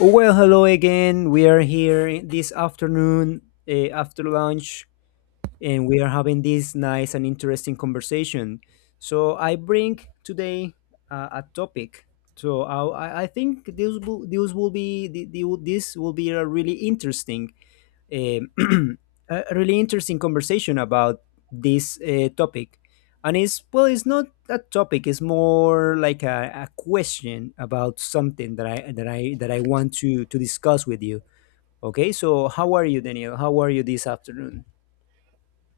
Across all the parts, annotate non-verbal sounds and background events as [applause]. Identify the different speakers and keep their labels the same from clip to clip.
Speaker 1: Well, hello again. We are here this afternoon after lunch, and we are having this nice and interesting conversation. So I bring today a topic. So I think this will be the, this will be a really interesting um [clears throat] a really interesting conversation about this topic, and it's not a topic, it's more like a question about something that I want to discuss with you. Okay, so how are you, Daniel? How are you this afternoon?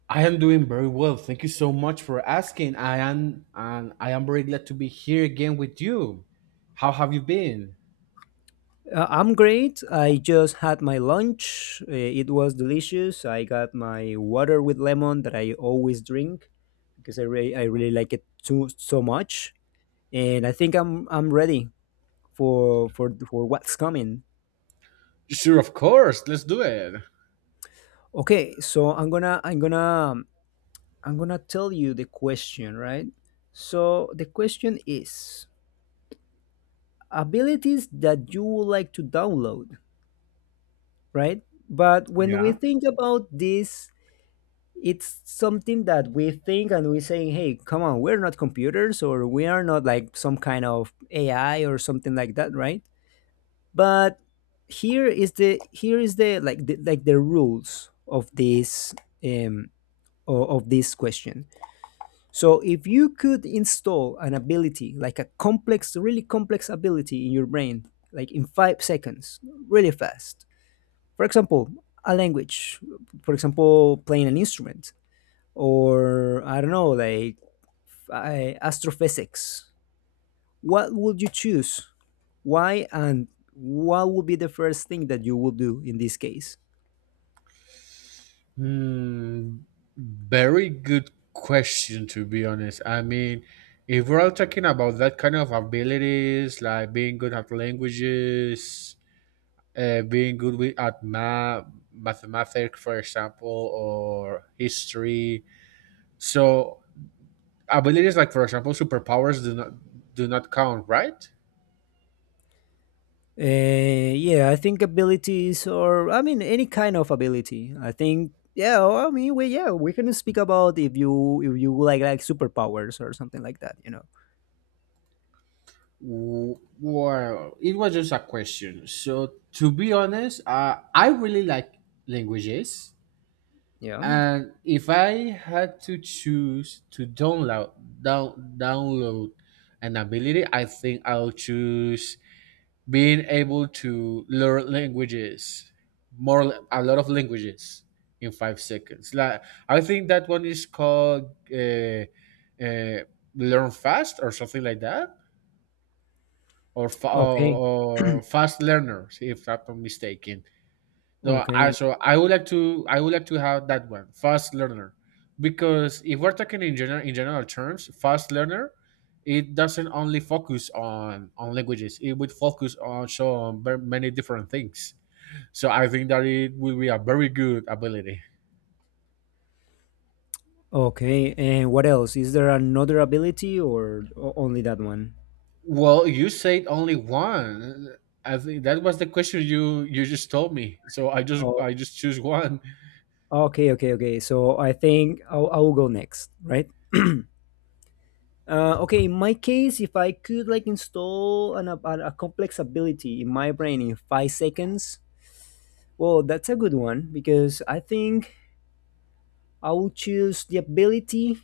Speaker 2: I am doing very well. Thank you so much for asking. I am very glad to be here again with you. How have you been?
Speaker 1: I'm great. I just had my lunch. It was delicious. I got my water with lemon that I always drink because I really like it too so much, and I think I'm ready for what's coming.
Speaker 2: Sure, of course. Let's do it.
Speaker 1: Okay, so I'm gonna tell you the question, right? So the question is abilities that you would like to download, right? But when we
Speaker 2: Yeah.
Speaker 1: think about this, it's something that we think and we saying, hey, come on, we're not computers, or we are not like some kind of AI or something like that, right? But here is the, like the rules of this um of this question. So if you could install an ability, like a complex, really complex ability in your brain, like in 5 seconds, really fast. For example, a language. For example, playing an instrument, or I don't know, like astrophysics. What would you choose? Why, and what would be the first thing that you would do in this case?
Speaker 2: Hmm, Very good question, to be honest. I mean, if we're all talking about that kind of abilities, like being good at languages, being good at math, mathematics, for example, or history. So abilities like for example superpowers do not count, right?
Speaker 1: Yeah, I think abilities, or I mean, any kind of ability. I think, yeah, well, I mean, we can speak about if you like superpowers or something like that, you know.
Speaker 2: W- Well, it was just a question. So to be honest, I really like languages,
Speaker 1: Yeah.
Speaker 2: and if I had to choose to download an ability, I think I'll choose being able to learn languages, more a lot of languages in 5 seconds. Like, I think that one is called uh, uh, learn fast or something like that, or, fa- or,
Speaker 1: Okay.
Speaker 2: or fast learners if I'm not mistaken. No, I
Speaker 1: Okay.
Speaker 2: So I would like to, I would like to have that one, fast learner, because if we're talking in general, terms, fast learner, it doesn't only focus on languages. It would focus also on many different things. So I think that it will be a very good ability.
Speaker 1: Okay. And what else? Is there another ability, or only that one?
Speaker 2: Well, you said only one. I think that was the question you just told me. So
Speaker 1: Oh,
Speaker 2: I just choose one.
Speaker 1: okay. Okay. Okay. So I think I'll go next, right? [clears throat] Okay, in my case, if I could like install a complex ability in my brain in 5 seconds, well, that's a good one because I think I would choose the ability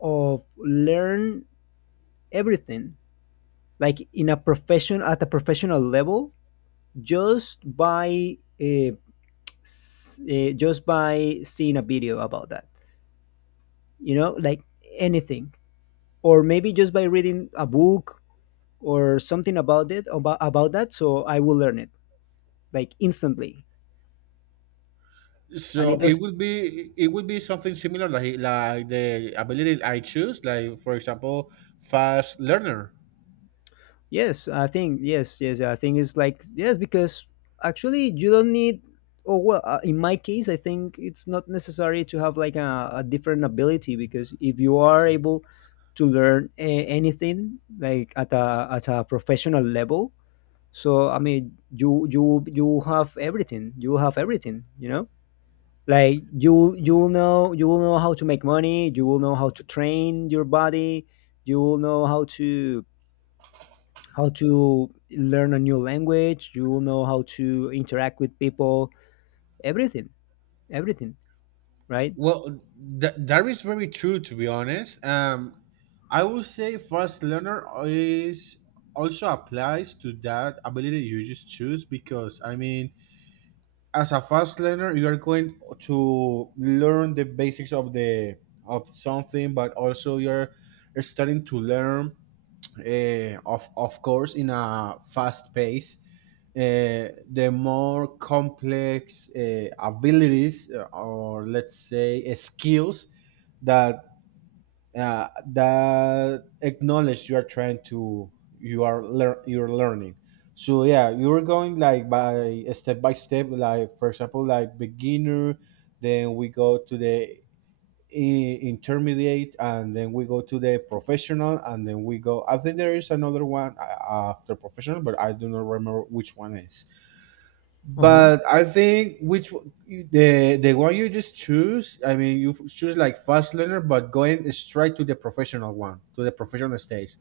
Speaker 1: of learn everything, like in a profession at a professional level, just by just by seeing a video about that. You know, like anything, or maybe just by reading a book or something about that, so I will learn it like instantly. And it
Speaker 2: So it
Speaker 1: does,
Speaker 2: would be something similar, like the ability I choose, like for example, fast learner.
Speaker 1: yes, I think, yes I think it's like yes, because actually you don't need. Oh well, in my case I think it's not necessary to have like a different ability, because if you are able to learn anything like at a professional level, so I mean you you have everything. You have everything, you know, like you will know. You will know how to make money. You will know how to train your body. You will know how to learn a new language. You will know how to interact with people. Everything. Everything. Right.
Speaker 2: Well, that is very true, to be honest. I would say fast learner is also applies to that ability you just choose. Because I mean, as a fast learner, you are going to learn the basics of the of something, but also you're starting to learn of course in a fast pace the more complex abilities, or let's say skills that that acknowledge you are trying to, you are you're learning. So yeah, you're going like by step by step, like for example, like beginner, then we go to the intermediate, and then we go to the professional, and then we go, I think there is another one after professional, but I do not remember which one is.
Speaker 1: Uh-huh.
Speaker 2: But I think the one you just choose, I mean, you choose like fast learner, but going straight to the professional one, to the professional stage.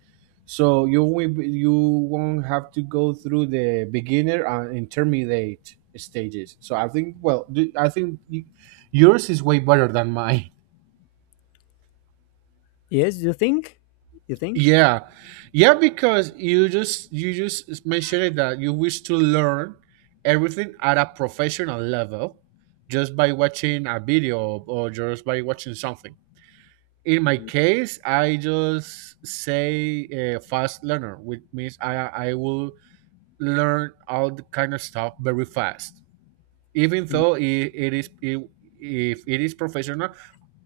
Speaker 2: So you won't have to go through the beginner and intermediate stages. So I think, I think yours is way better than mine.
Speaker 1: Yes, you think? You think?
Speaker 2: Yeah, yeah, because you just mentioned that you wish to learn everything at a professional level just by watching a video or just by watching something. In my
Speaker 1: Mhm.
Speaker 2: case, I just say a fast learner, which means I will learn all the kind of stuff very fast, even though
Speaker 1: Mm.
Speaker 2: if it is professional,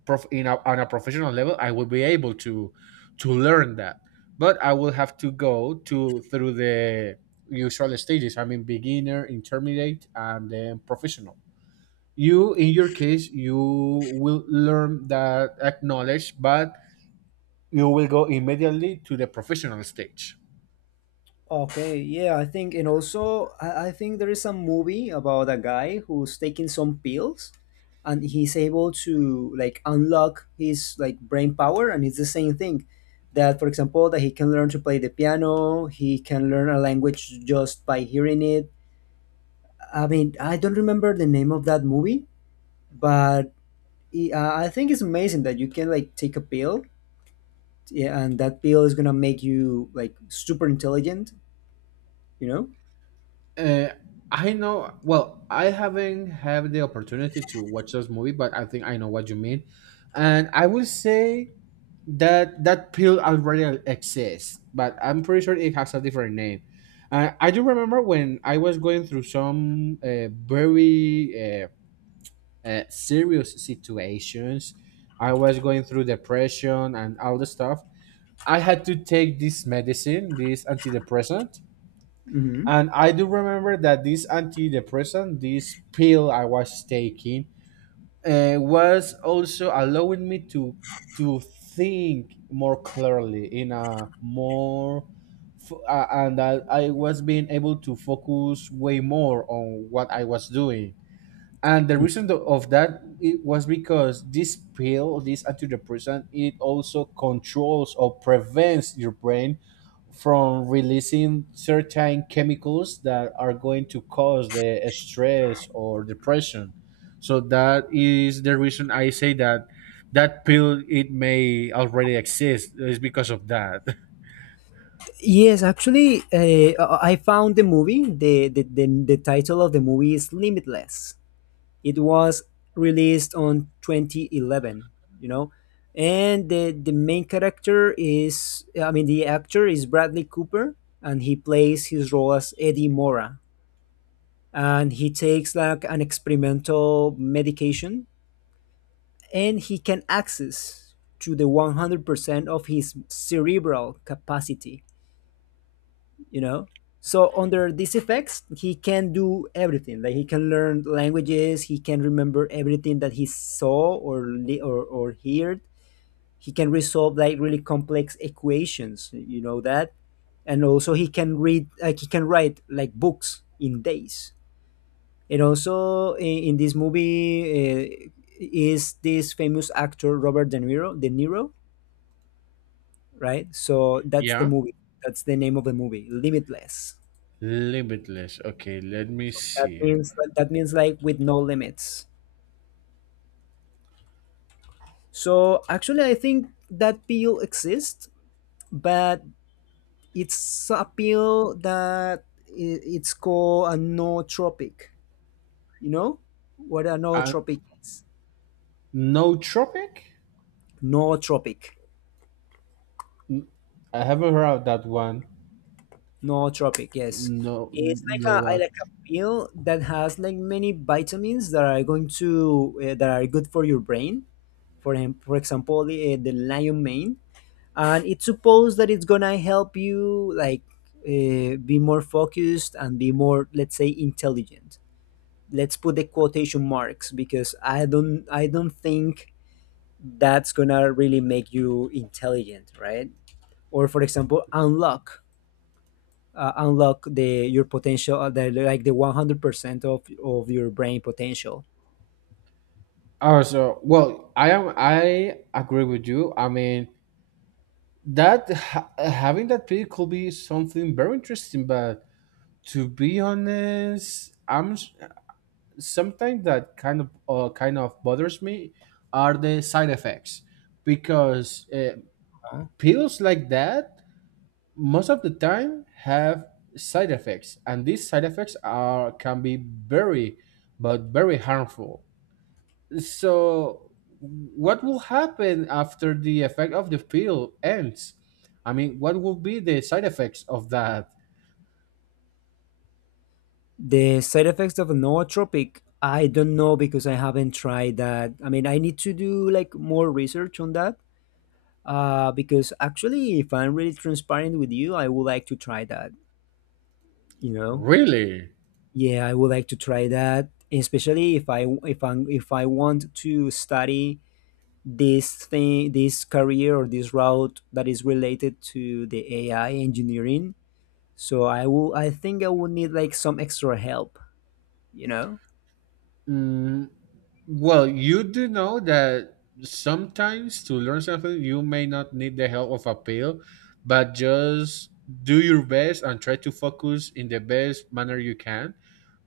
Speaker 2: in a, on a professional level, I will be able to learn that, but I will have to go to through the usual stages. I mean, beginner, intermediate, and then professional. You, in your case, you will learn that acknowledge, but you will go immediately to the professional stage.
Speaker 1: Okay, yeah, I think. And also I think there is some movie about a guy who's taking some pills, and he's able to like unlock his like brain power, and it's the same thing that, for example, that he can learn to play the piano, he can learn a language just by hearing it. I mean, I don't remember the name of that movie, but I think it's amazing that you can like take a pill, yeah, and that pill is gonna make you like super intelligent. You know.
Speaker 2: uh, I know. Well, I haven't had the opportunity to watch this movie, but I think I know what you mean. And I will say that that pill already exists, but I'm pretty sure it has a different name. I do remember when I was going through some very serious situations. I was going through depression and all the stuff. I had to take this medicine, this antidepressant,
Speaker 1: Hmm.
Speaker 2: and I do remember that this antidepressant, this pill I was taking, was also allowing me to think more clearly in a more and I was being able to focus way more on what I was doing. And the reason of that it was because this pill, this antidepressant, it also controls or prevents your brain from releasing certain chemicals that are going to cause the stress or depression. So that is the reason I say that that pill it may already exist is because of that. [laughs]
Speaker 1: Yes, actually, I found the movie. The title of the movie is Limitless. It was released on 2011. You know, and the main character is, I mean, the actor is Bradley Cooper, and he plays his role as Eddie Mora, and he takes like an experimental medication, and he can access to the 100% of his cerebral capacity, you know, so under these effects he can do everything. Like he can learn languages, he can remember everything that he saw or or heard, he can resolve like really complex equations, you know that, and also he can write like books in days. And also in this movie is this famous actor Robert De Niro, right? So that's the
Speaker 2: Yeah,
Speaker 1: movie. That's the name of the movie, Limitless.
Speaker 2: limitless. Okay, let me
Speaker 1: So that
Speaker 2: see.
Speaker 1: means, that means like with no limits. So actually, I think that pill exists, but it's a pill that it's called a nootropic. You know what a
Speaker 2: Uh,
Speaker 1: nootropic is?
Speaker 2: nootropic.
Speaker 1: Nootropic.
Speaker 2: I haven't heard of that one.
Speaker 1: No tropic, yes.
Speaker 2: No,
Speaker 1: It's like
Speaker 2: no.
Speaker 1: a pill that has like many vitamins that are going to that are good for your brain. For him, for example, the lion mane, and it's supposed that it's gonna help you like be more focused and be more, let's say, intelligent. Let's put the quotation marks because I don't think that's gonna really make you intelligent, right? Or for example, unlock unlock the your potential, like the 100% of your brain potential.
Speaker 2: Oh, so well, I am. I agree with you. I mean, that having that pick could be something very interesting, but to be honest, something that kind of bothers me are the side effects, because
Speaker 1: Huh?
Speaker 2: pills like that most of the time have side effects, and these side effects are can be very but very harmful. So, what will happen after the effect of the pill ends? I mean, what will be the side effects of that?
Speaker 1: The side effects of nootropic, I don't know because I haven't tried that. I mean, I need to do like more research on that. Because actually, if I'm really transparent with you, I would like to try that. You know,
Speaker 2: Really?
Speaker 1: yeah, I would like to try that, especially if I am if I want to study this thing, this career or this route that is related to the AI engineering. So I think I will need like some extra help, you know?
Speaker 2: Mm, well, you do know that sometimes to learn something, you may not need the help of a pill, but just do your best and try to focus in the best manner you can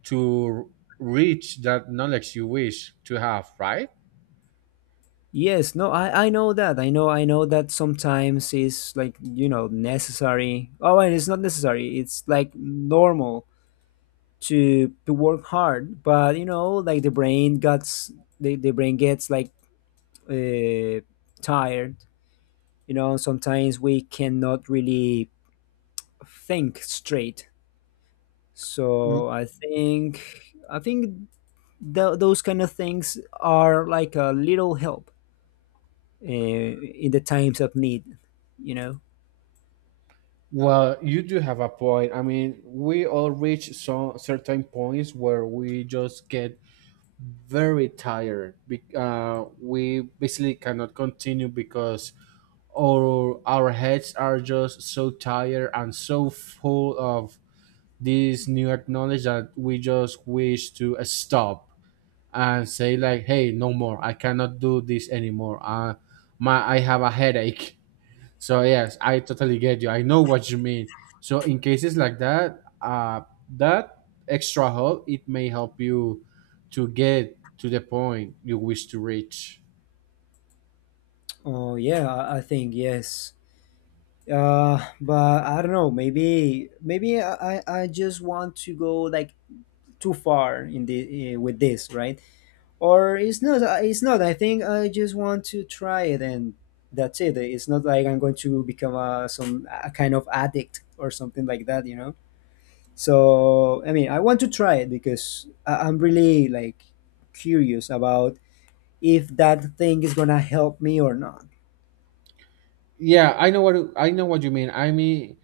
Speaker 2: to reach that knowledge you wish to have, right?
Speaker 1: Yes, no, I know that. I know that sometimes it's like, you know, necessary. Oh, and it's not necessary. It's like normal to work hard, but you know, like the brain gets like uh, tired. You know, sometimes we cannot really think straight, so i think those kind of things are like a little help in the times of need, you know.
Speaker 2: Well, you do have a point. I mean, we all reach some certain points where we just get very tired. We basically cannot continue because our heads are just so tired and so full of this new knowledge that we just wish to stop and say like, "Hey, no more! I cannot do this anymore. My I have a headache." So yes, I totally get you. I know what you mean. So in cases like that, that extra help it may help you to get to the point you wish to reach.
Speaker 1: Oh yeah, I think yes. But I don't know, maybe I just want to go like too far in the with this, right? Or it's not, it's not, I think I just want to try it, and that's it. It's not like I'm going to become a some a kind of addict or something like that, you know? So I mean, I want to try it because I'm really like curious about if that thing is gonna help me or not.
Speaker 2: Yeah, I know what you mean. I mean,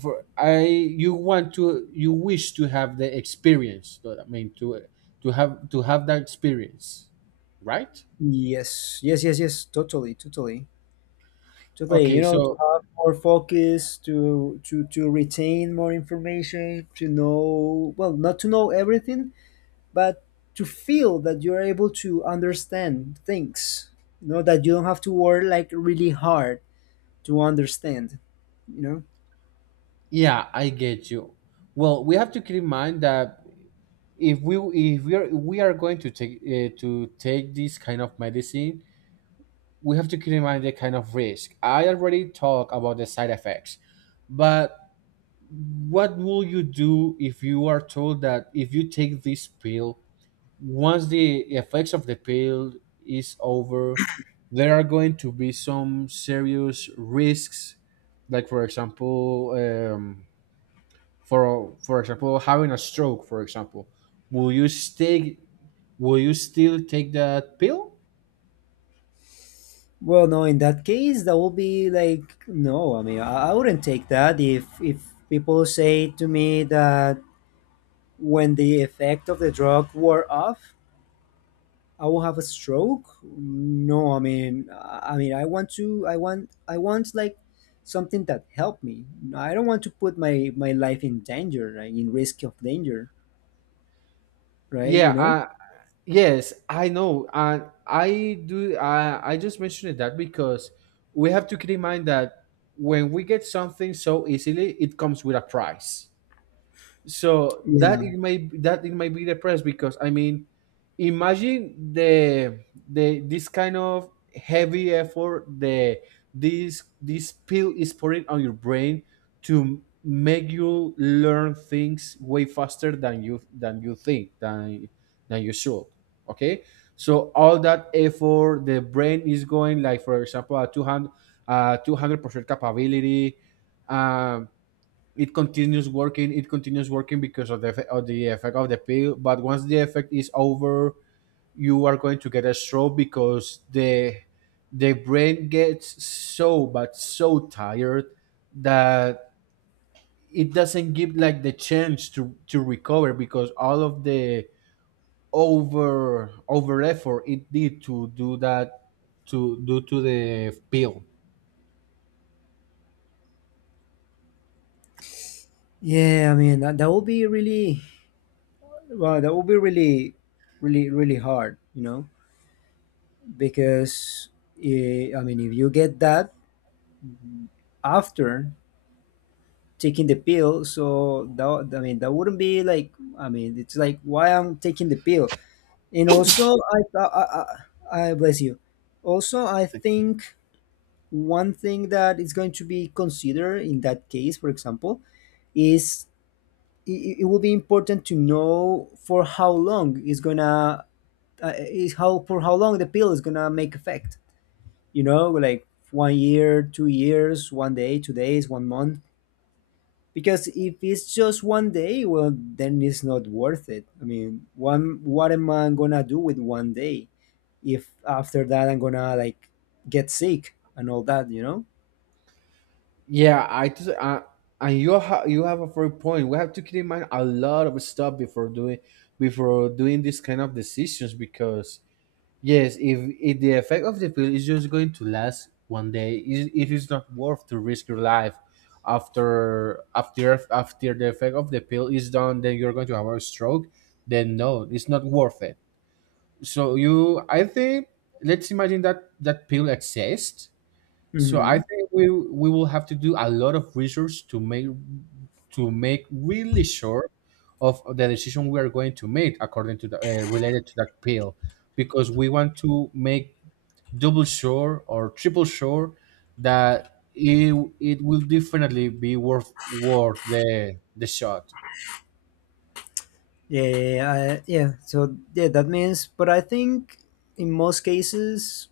Speaker 2: for I you want to, you wish to have the experience. So I mean, to have that experience, right?
Speaker 1: Yes, yes, yes, yes. Totally, totally, totally. You
Speaker 2: Okay,
Speaker 1: know, to
Speaker 2: so
Speaker 1: have more focus, to retain more information, to know, well, not to know everything, but to feel that you're able to understand things. You know that you don't have to work like really hard to understand. You know.
Speaker 2: yeah, I get you. Well, we have to keep in mind that if we if we are, we are going to take this kind of medicine. We have to keep in mind the kind of risk I already talked about, the side effects. But what will you do if you are told that if you take this pill, once the effects of the pill is over, there are going to be some serious risks, like for example, for example having a stroke, for example, will you stay will you still take that pill?
Speaker 1: Well, no, in that case, that will be like no. I mean, I wouldn't take that if people say to me that when the effect of the drug wore off, I will have a stroke. No, I mean, I mean, I want to, I want like something that helped me. I don't want to put my my life in danger, right? In risk of danger, right?
Speaker 2: Yeah,
Speaker 1: You know?
Speaker 2: yes, I know. And I do, I just mentioned that because we have to keep in mind that when we get something so easily, it comes with a price. So that
Speaker 1: Yeah,
Speaker 2: it may, be depressed, because I mean, imagine the this kind of heavy effort the this pill is putting on your brain to make you learn things way faster than you, than you think than you should. Okay, so all that effort the brain is going like, for example, a 200, uh, 200% capability. Um, it continues working, because of the effect of the pill. But once the effect is over, you are going to get a stroke, because the brain gets so but so tired that it doesn't give like the chance to recover, because all of the over effort it did to do that, to do to the pill
Speaker 1: yeah. I mean, that that would be really, well, that would be really, really, really hard. You know? Because eh, I mean, if you get that after taking the pill, so that I mean, that wouldn't be like, I mean, it's like why I'm taking the pill. And also, I bless you. Also, I think one thing that is going to be considered in that case, for example, is it will be important to know for how long is gonna is how for how long the pill is gonna make effect, you know, like 1 year, 2 years, 1 day, 2 days, 1 month. Because if it's just 1 day, well, then it's not worth it. I mean, one, what am I gonna do with 1 day if after that I'm gonna like get sick and all that, you know?
Speaker 2: Yeah, I just and you have a fair point. We have to keep in mind a lot of stuff before doing, this kind of decisions, because yes, if the effect of the pill is just going to last one day, it is not worth to risk your life after the effect of the pill is done. Then you're going to have a stroke. Then no, it's not worth it. So you, I think, let's imagine that that pill exists. So I
Speaker 1: Mm-hmm.
Speaker 2: think we will have to do a lot of research to make, really sure of the decision we are going to make according to the related to that pill, because we want to make double sure or triple sure that it will definitely be worth, the shot.
Speaker 1: Yeah. So yeah, that means. But I think in most cases,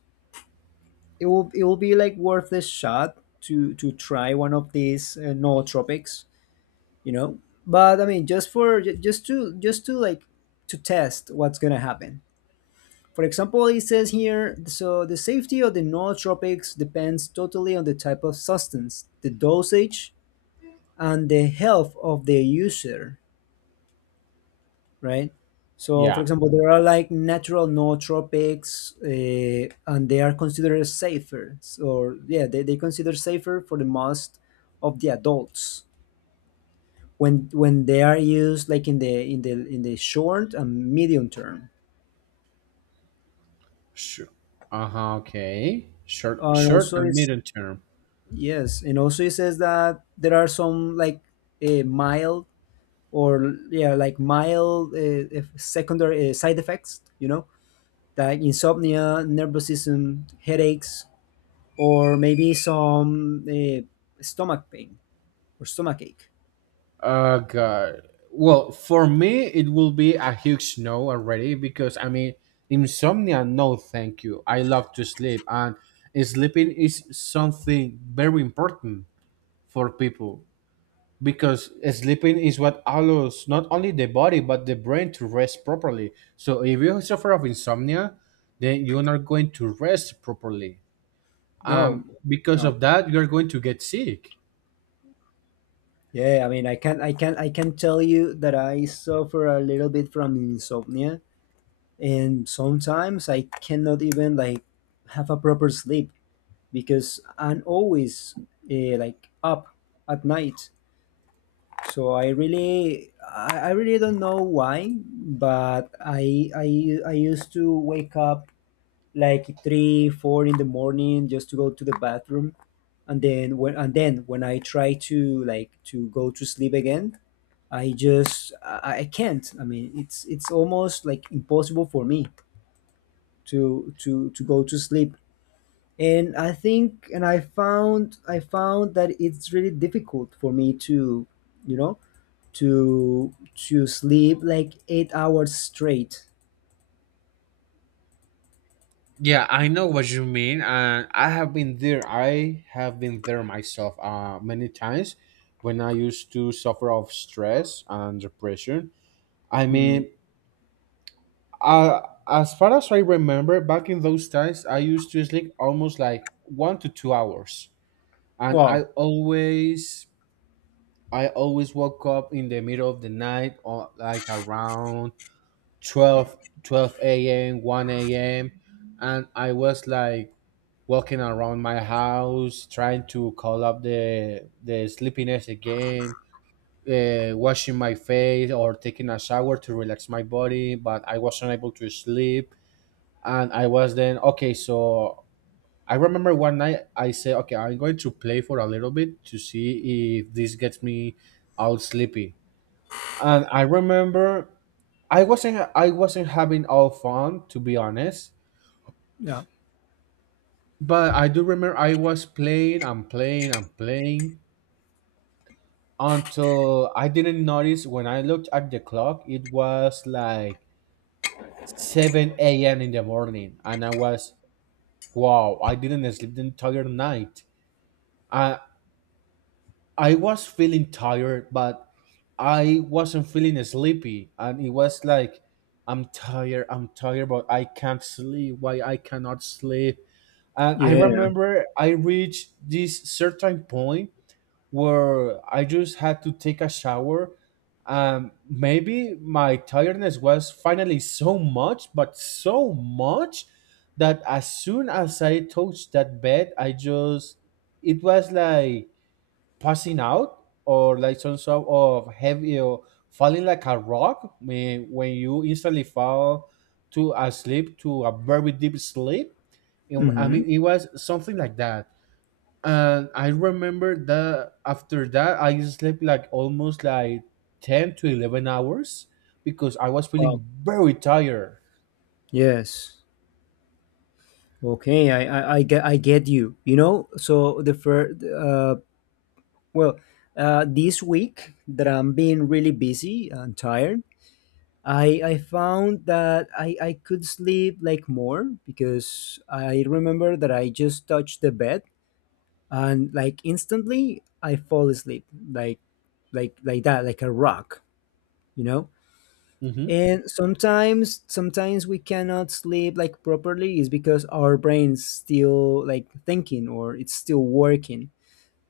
Speaker 1: it will be like worth a shot to try one of these nootropics, you know but I mean, just for ju- just to just to, like, to test what's going to happen. For example, it says here, so the safety of the nootropics depends totally on the type of substance, the dosage, and the health of the user, right? So for
Speaker 2: Yeah.
Speaker 1: example, there are like natural nootropics, and they are considered safer. Or yeah, they consider safer for the most of the adults when they are used, like, in the in the short and medium term.
Speaker 2: Sure. Uh huh. Okay.
Speaker 1: And
Speaker 2: Short
Speaker 1: also
Speaker 2: and
Speaker 1: is
Speaker 2: medium term.
Speaker 1: Yes, and also it says that there are some, like, a mild, or yeah, like mild if secondary side effects, like insomnia, nervous system headaches, or maybe some stomach pain or stomach ache.
Speaker 2: God. Well, for me, it will be a huge no already, because I mean, insomnia, no, thank you. I love to sleep, and sleeping is something very important for people, because sleeping is what allows not only the body but the brain to rest properly. So, if you suffer of insomnia, then you are not going to rest properly.
Speaker 1: No.
Speaker 2: Because
Speaker 1: No.
Speaker 2: of that, you are going to get sick.
Speaker 1: Yeah, I mean, I can tell you that I suffer a little bit from insomnia, and sometimes I cannot even, like, have a proper sleep because I'm always, like, up at night. So I really, I really don't know why, but I used to wake up like three, four in the morning just to go to the bathroom, and then when I try to, like, to go to sleep again, I just I can't. I mean, it's almost, like, impossible for me to go to sleep. And I think, and I found I found that it's really difficult for me to, you know to sleep like 8 hours straight.
Speaker 2: Yeah, I know what you mean, and I have been there. I have been there myself many times when I used to suffer of stress and depression. I
Speaker 1: Mm.
Speaker 2: mean, uh, as far as I remember, back in those times, I used to sleep almost like 1 to 2 hours, and
Speaker 1: Wow.
Speaker 2: I always woke up in the middle of the night, or like around 12, 12 a.m., one a.m., and I was like walking around my house, trying to call up the sleepiness again, washing my face or taking a shower to relax my body, but I was not able to sleep, and I was then okay. So I remember one night I said, okay, I'm going to play for a little bit to see if this gets me all sleepy, and I remember. I wasn't having all fun, to be honest,
Speaker 1: Yeah,
Speaker 2: but I do remember I was playing and playing and playing until I didn't notice. When I looked at the clock, it was like 7 a.m. in the morning. And I was, wow, I didn't sleep the entire night. I, I was feeling tired, but I wasn't feeling sleepy. And it was like, I'm tired, but I can't sleep. Why I cannot sleep? And I
Speaker 1: yeah.
Speaker 2: remember I reached this certain point where I just had to take a shower. Maybe my tiredness was finally so much, but so much that as soon as I touched that bed, I just, it was like passing out or like some sort of heavy, or falling like a rock, when you instantly fall to a sleep, to a very deep sleep. I
Speaker 1: Mm-hmm.
Speaker 2: mean, it was something like that, and I remember that after that I slept like almost like 10 to 11 hours because I was
Speaker 1: Wow.
Speaker 2: feeling very tired.
Speaker 1: Yes. Okay, I get you, you know? So the first, well this week that I'm being really busy and tired, I found that I could sleep, like, more, because I remember that I just touched the bed and, like, instantly I fall asleep, like, like that, like a rock, you know?
Speaker 2: hmm
Speaker 1: And sometimes we cannot sleep like properly is because our brain's still, like, thinking, or it's still working.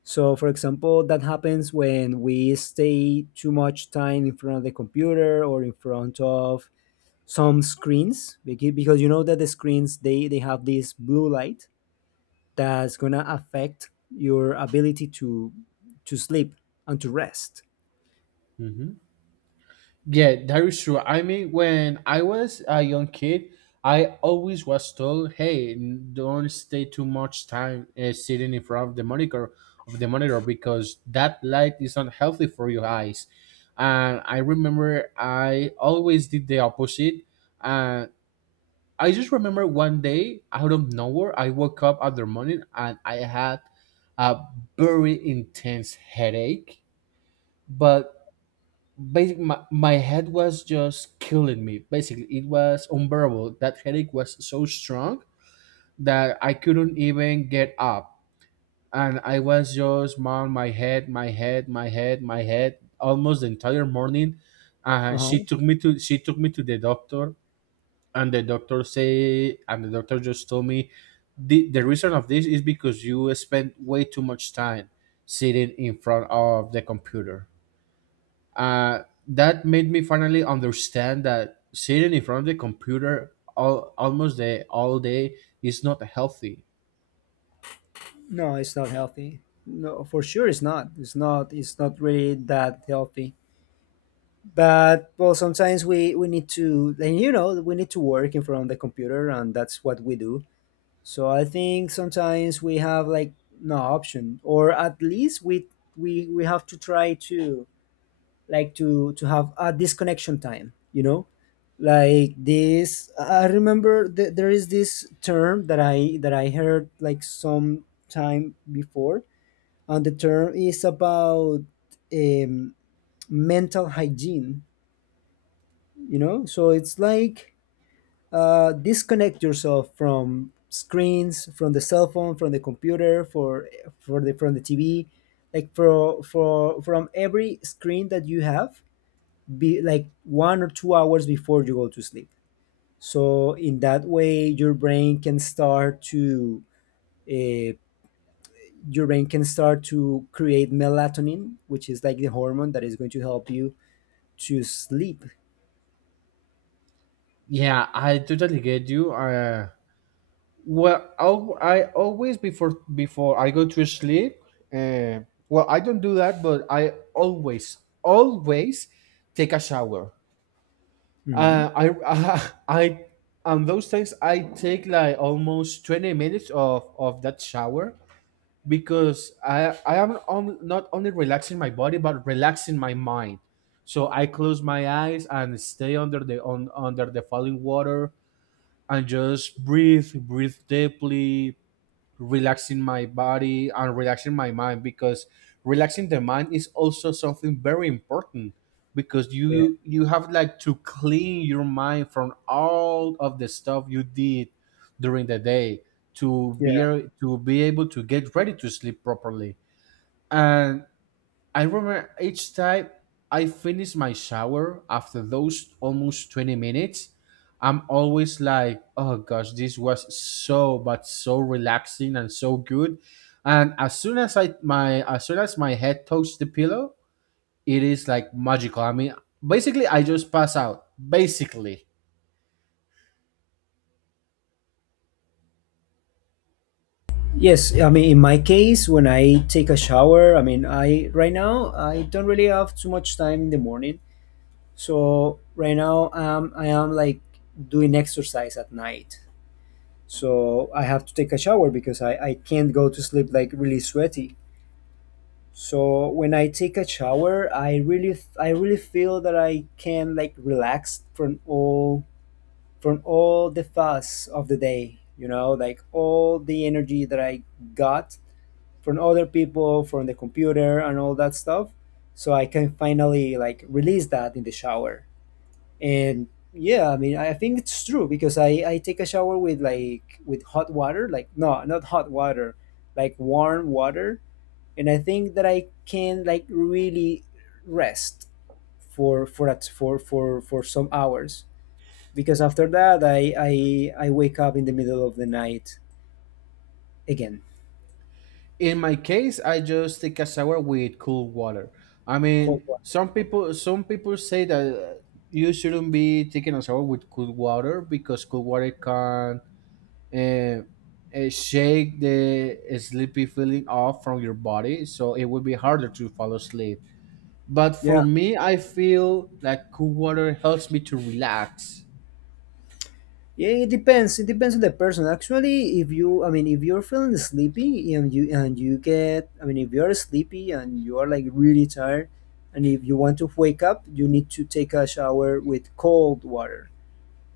Speaker 1: So, for example, that happens when we stay too much time in front of the computer, or in front of some screens, because you know that the screens, they have this blue light that's gonna affect your ability to sleep and to rest.
Speaker 2: hmm yeah, that is true. I mean, when I was a young kid, I always was told, hey, don't stay too much time sitting in front of the monitor, because that light is unhealthy for your eyes. And I remember I always did the opposite. And I just remember one day out of nowhere, I woke up other morning and I had a very intense headache. But basically, my head was just killing me. Basically, it was unbearable. That headache was so strong that I couldn't even get up. And I was just on my head, my head, my head, my head, almost the entire morning. And
Speaker 1: Uh-huh.
Speaker 2: she took me to the doctor, and the doctor just told me, the reason of this is because you spend way too much time sitting in front of the computer. uh, that made me finally understand that sitting in front of the computer almost the all day is not healthy.
Speaker 1: No, it's not healthy. No, for sure, it's not, it's not really that healthy. But well, sometimes we need to, and you know, we need to work in front of the computer, and that's what we do. So I think sometimes we have, like, no option, or at least we have to try to, like, to have a disconnection time, you know? Like this, I remember there is this term that I heard like some time before, and the term is about, um, mental hygiene, you know? So it's like, disconnect yourself from screens, from the cell phone, from the computer, for the from the TV, like, for from every screen that you have, be like 1 or 2 hours before you go to sleep. So in that way, your brain can start to, uh, your brain can start to create melatonin, which is like the hormone that is going to help you to sleep.
Speaker 2: Yeah, I totally get you. Well, I always before I go to sleep. Uh, well, I don't do that, but I always take a shower.
Speaker 1: Mhm.
Speaker 2: [laughs] I, on those things, I take like almost 20 minutes of that shower, because I am on, not only relaxing my body but relaxing my mind. So I close my eyes and stay under the on under the falling water and just breathe deeply, relaxing my body and relaxing my mind, because relaxing the mind is also something very important, because
Speaker 1: Yeah.
Speaker 2: you have like to clean your mind from all of the stuff you did during the day to
Speaker 1: Yeah.
Speaker 2: to be able to get ready to sleep properly. And I remember each time I finish my shower after those almost 20 minutes, I'm always like, oh gosh, this was so but so relaxing and so good. And as soon as my head touches the pillow, it is like magical. I mean, basically I just pass out. Basically.
Speaker 1: Yes, I mean, in my case, when I take a shower, I mean, I right now I don't really have too much time in the morning. So right now, I am, like, doing exercise at night. So I have to take a shower, because I can't go to sleep like really sweaty. So when I take a shower, I really feel that I can, like, relax from all, from all the fuss of the day, you know, like all the energy that I got from other people, from the computer, and all that stuff. So I can finally, like, release that in the shower. And yeah, I mean, I think it's true because I take a shower with, like, with hot water, like, no, not hot water, like warm water. And I think that I can, like, really rest for at for some hours, because after that, I wake up in the middle of the night again.
Speaker 2: In my case, I just take a shower with cool water. I
Speaker 1: Cold
Speaker 2: mean,
Speaker 1: water. Okay.
Speaker 2: some people say that you shouldn't be taking a shower with cool water because cool water can uh, shake the sleepy feeling off from your body, so it would be harder to fall asleep. But
Speaker 1: Yeah.
Speaker 2: for me, I feel like cool water helps me to relax.
Speaker 1: Yeah, it depends. It depends on the person. Actually, if you, I mean, if you're feeling sleepy and you get, I mean, if you're sleepy and you are, like, really tired, and if you want to wake up, you need to take a shower with cold water.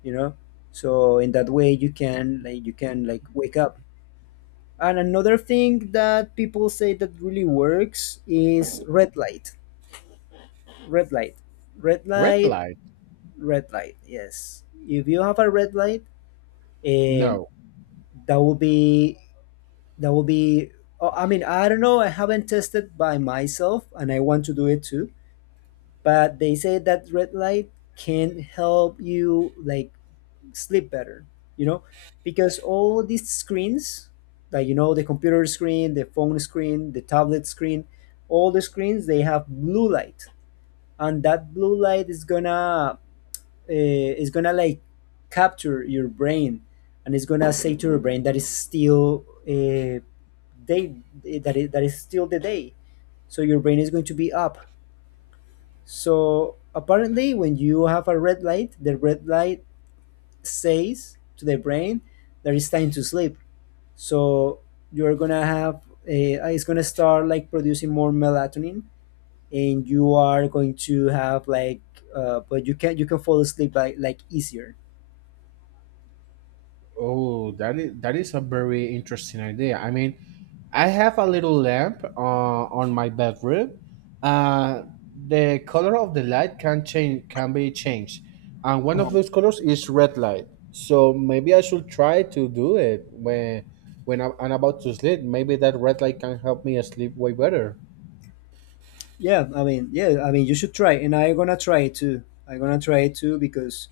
Speaker 1: You know, so in that way you can, like, you can wake up. And another thing that people say that really works is red light. Red light. Red
Speaker 2: Red
Speaker 1: light.
Speaker 2: light?
Speaker 1: Red light. Yes. If you have a red light, um,
Speaker 2: No.
Speaker 1: that will be, That will be, oh, I mean, I don't know. I haven't tested by myself, and I want to do it too. But they say that red light can help you, like, sleep better, you know, because all these screens, like, you know, the computer screen, the phone screen, the tablet screen, all the screens, they have blue light. And that blue light is gonna, is gonna, like, capture your brain, and it's gonna say to your brain that it's still day, that is still the day. So your brain is going to be up. So apparently, when you have a red light, the red light says to the brain that it's time to sleep. So you're gonna have a, it's gonna start, like, producing more melatonin, and you are going to have, like, but you can, you can fall asleep like, easier.
Speaker 2: Oh, that is a very interesting idea. I mean, I have a little lamp on my bedroom. Uh, the color of the light can be changed, and one of
Speaker 1: Oh,
Speaker 2: those colors is red light. So maybe I should try to do it when I'm about to sleep. Maybe that red light can help me sleep way better.
Speaker 1: yeah, I mean, yeah, I mean, you should try, and I'm gonna try it too. I'm gonna try it too because,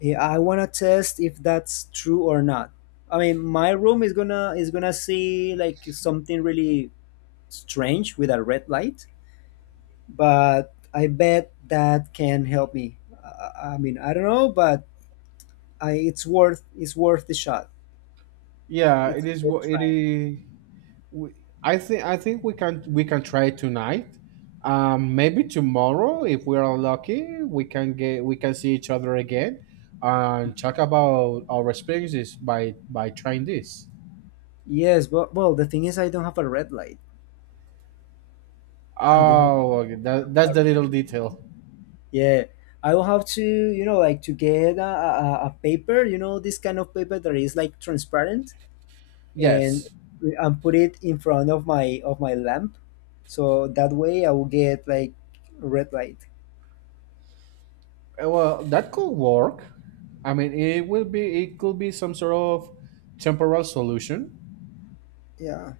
Speaker 1: yeah, I wanna test if that's true or not. I mean, my room is gonna, is gonna see, like, something really strange with a red light, but I bet that can help me. I mean, I don't know, but I, it's worth the shot.
Speaker 2: Yeah, it
Speaker 1: It's
Speaker 2: is.
Speaker 1: worth
Speaker 2: It
Speaker 1: trying.
Speaker 2: is. we, I think we can try tonight. Maybe tomorrow, if we are lucky, we can see each other again and talk about our experiences by trying this.
Speaker 1: Yes, but well, the thing is, I don't have a red light. I don't
Speaker 2: Oh, okay. That's
Speaker 1: have.
Speaker 2: the
Speaker 1: A,
Speaker 2: little detail.
Speaker 1: yeah, I will have to, you know, like, to get a, a paper. You know, this kind of paper that is like transparent, and
Speaker 2: Yes.
Speaker 1: and put it in front of my lamp, so that way I will get, like, red light.
Speaker 2: Well, that could work. I mean, it could be some sort of temporal solution.
Speaker 1: Yeah,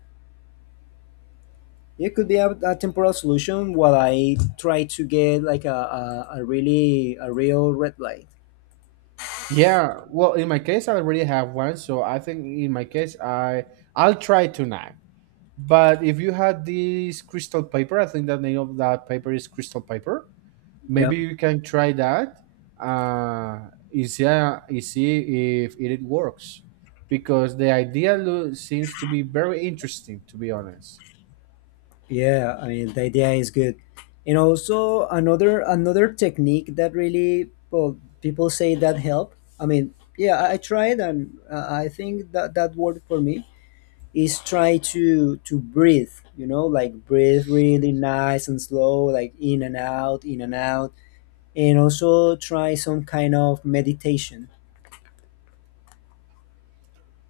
Speaker 1: it could be a temporal solution while I try to get like a, a really a real red light.
Speaker 2: Yeah. Well, in my case, I already have one, so I think in my case, I'll try tonight. But if you had this crystal paper, I think the name of that paper is crystal paper.
Speaker 1: Yeah.
Speaker 2: Maybe you can try that. And see if it works, because the seems to be very interesting. To be honest,
Speaker 1: Yeah, I mean, the idea is good. And also, another technique that really, well, people say that help, I mean, yeah, I tried, and I think that that worked for me, is try to breathe, you know, like breathe really nice and slow, like, in and out, in and out. And also try some kind of meditation.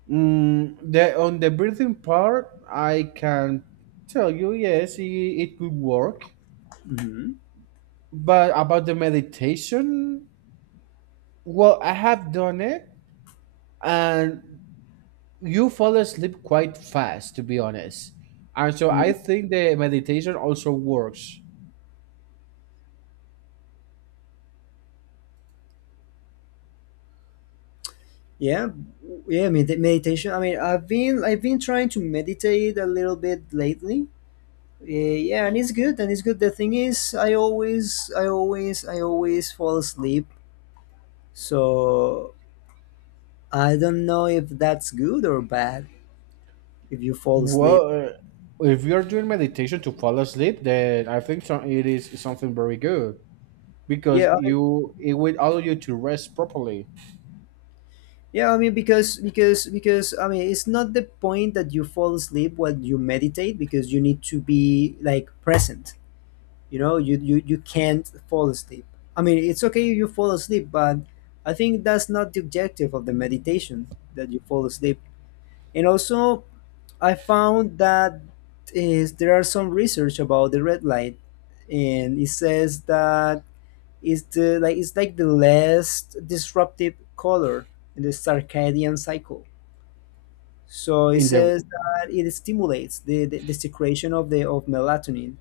Speaker 2: mm, the on the breathing part, I can tell you yes, it could work.
Speaker 1: Hmm.
Speaker 2: But about the meditation, well, I have done it, and you fall asleep quite fast, to be honest. And so I
Speaker 1: Mm.
Speaker 2: think the meditation also works.
Speaker 1: Yeah. Yeah, meditation, I mean, I've been trying to meditate a little bit lately, uh, yeah, and it's good, and it's good. The thing is, I always I always fall asleep, so I don't know if that's good or bad, if you fall asleep.
Speaker 2: Well, if you're doing meditation to fall asleep, then I think so, it is something very good because
Speaker 1: Yeah.
Speaker 2: you, it will allow you to rest properly.
Speaker 1: Yeah, I mean, because I mean, it's not the point that you fall asleep while you meditate, because you need to be, like, present. You know, you can't fall asleep. I mean, it's okay if you fall asleep, but I think that's not the objective of the meditation, that you fall asleep. And also, I found that is there are some research about the red light, and it says that is the, like, it's like the last disruptive color in the circadian cycle. So it
Speaker 2: In the,
Speaker 1: says that it stimulates the, the secretion of the of melatonin.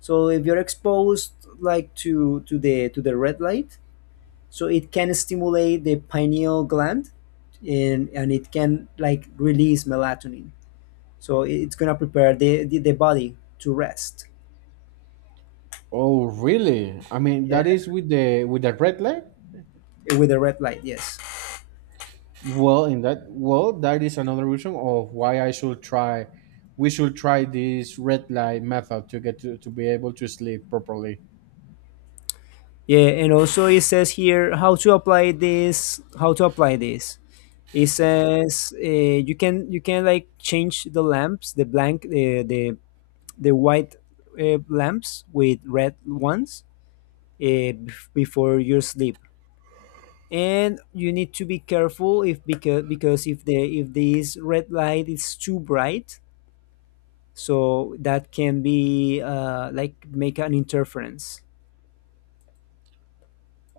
Speaker 1: So if you're exposed, like, to the red light, so it can stimulate the pineal gland, and it can, like, release melatonin. So it's gonna prepare the, the body to rest.
Speaker 2: oh really? I mean,
Speaker 1: Yeah,
Speaker 2: that is with the red light.
Speaker 1: with the red light, yes.
Speaker 2: Well, in that, well, that is another reason of why I should try, we should try this red light method to get to be able to sleep properly.
Speaker 1: Yeah, and also it says here how to apply this. How to apply this? It says, you can, you can like change the lamps, the blank, the white lamps with red ones, before your sleep. And you need to be careful if because because if the if this red light is too bright, so that can be, like, make an interference.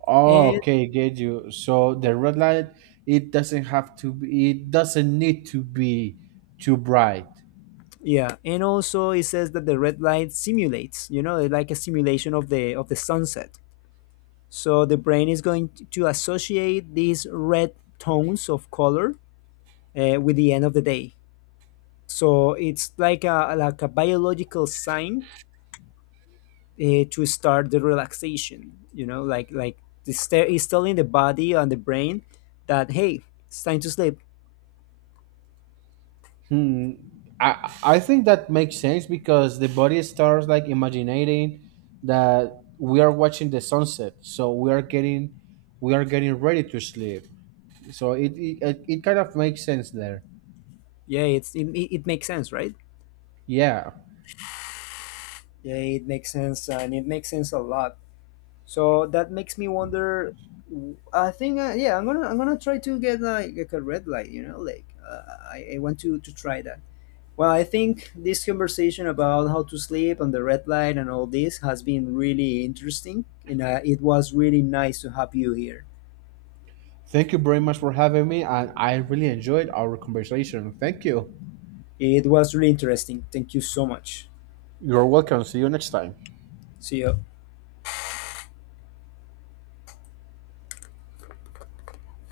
Speaker 2: Oh,
Speaker 1: And
Speaker 2: okay, get you. So the red light, it doesn't need to be too bright.
Speaker 1: yeah, and also it says that the red light simulates, you know, like a simulation of the sunset. So the brain is going to associate these red tones of color with the end of the day. So it's like a, like a biological sign to start the relaxation. You know, like, it's telling the body and the brain that hey, it's time to sleep.
Speaker 2: Hmm. I I think that makes sense because the body starts like imagining that we are watching the sunset, so we are getting ready to sleep. So it kind of makes sense there.
Speaker 1: Yeah, it's it, it makes sense, right?
Speaker 2: Yeah.
Speaker 1: Yeah, it makes sense, and it makes sense a lot. So that makes me wonder. I think, yeah, I'm gonna try to get, like a red light, you know, like, I want to try that. Well, I think this conversation about how to sleep and the red light and all this has been really interesting, and it was really nice to have you here.
Speaker 2: Thank you very much for having me, and I really enjoyed our conversation. Thank you.
Speaker 1: It was really interesting. Thank you so much.
Speaker 2: You're welcome. See you next time.
Speaker 1: See you.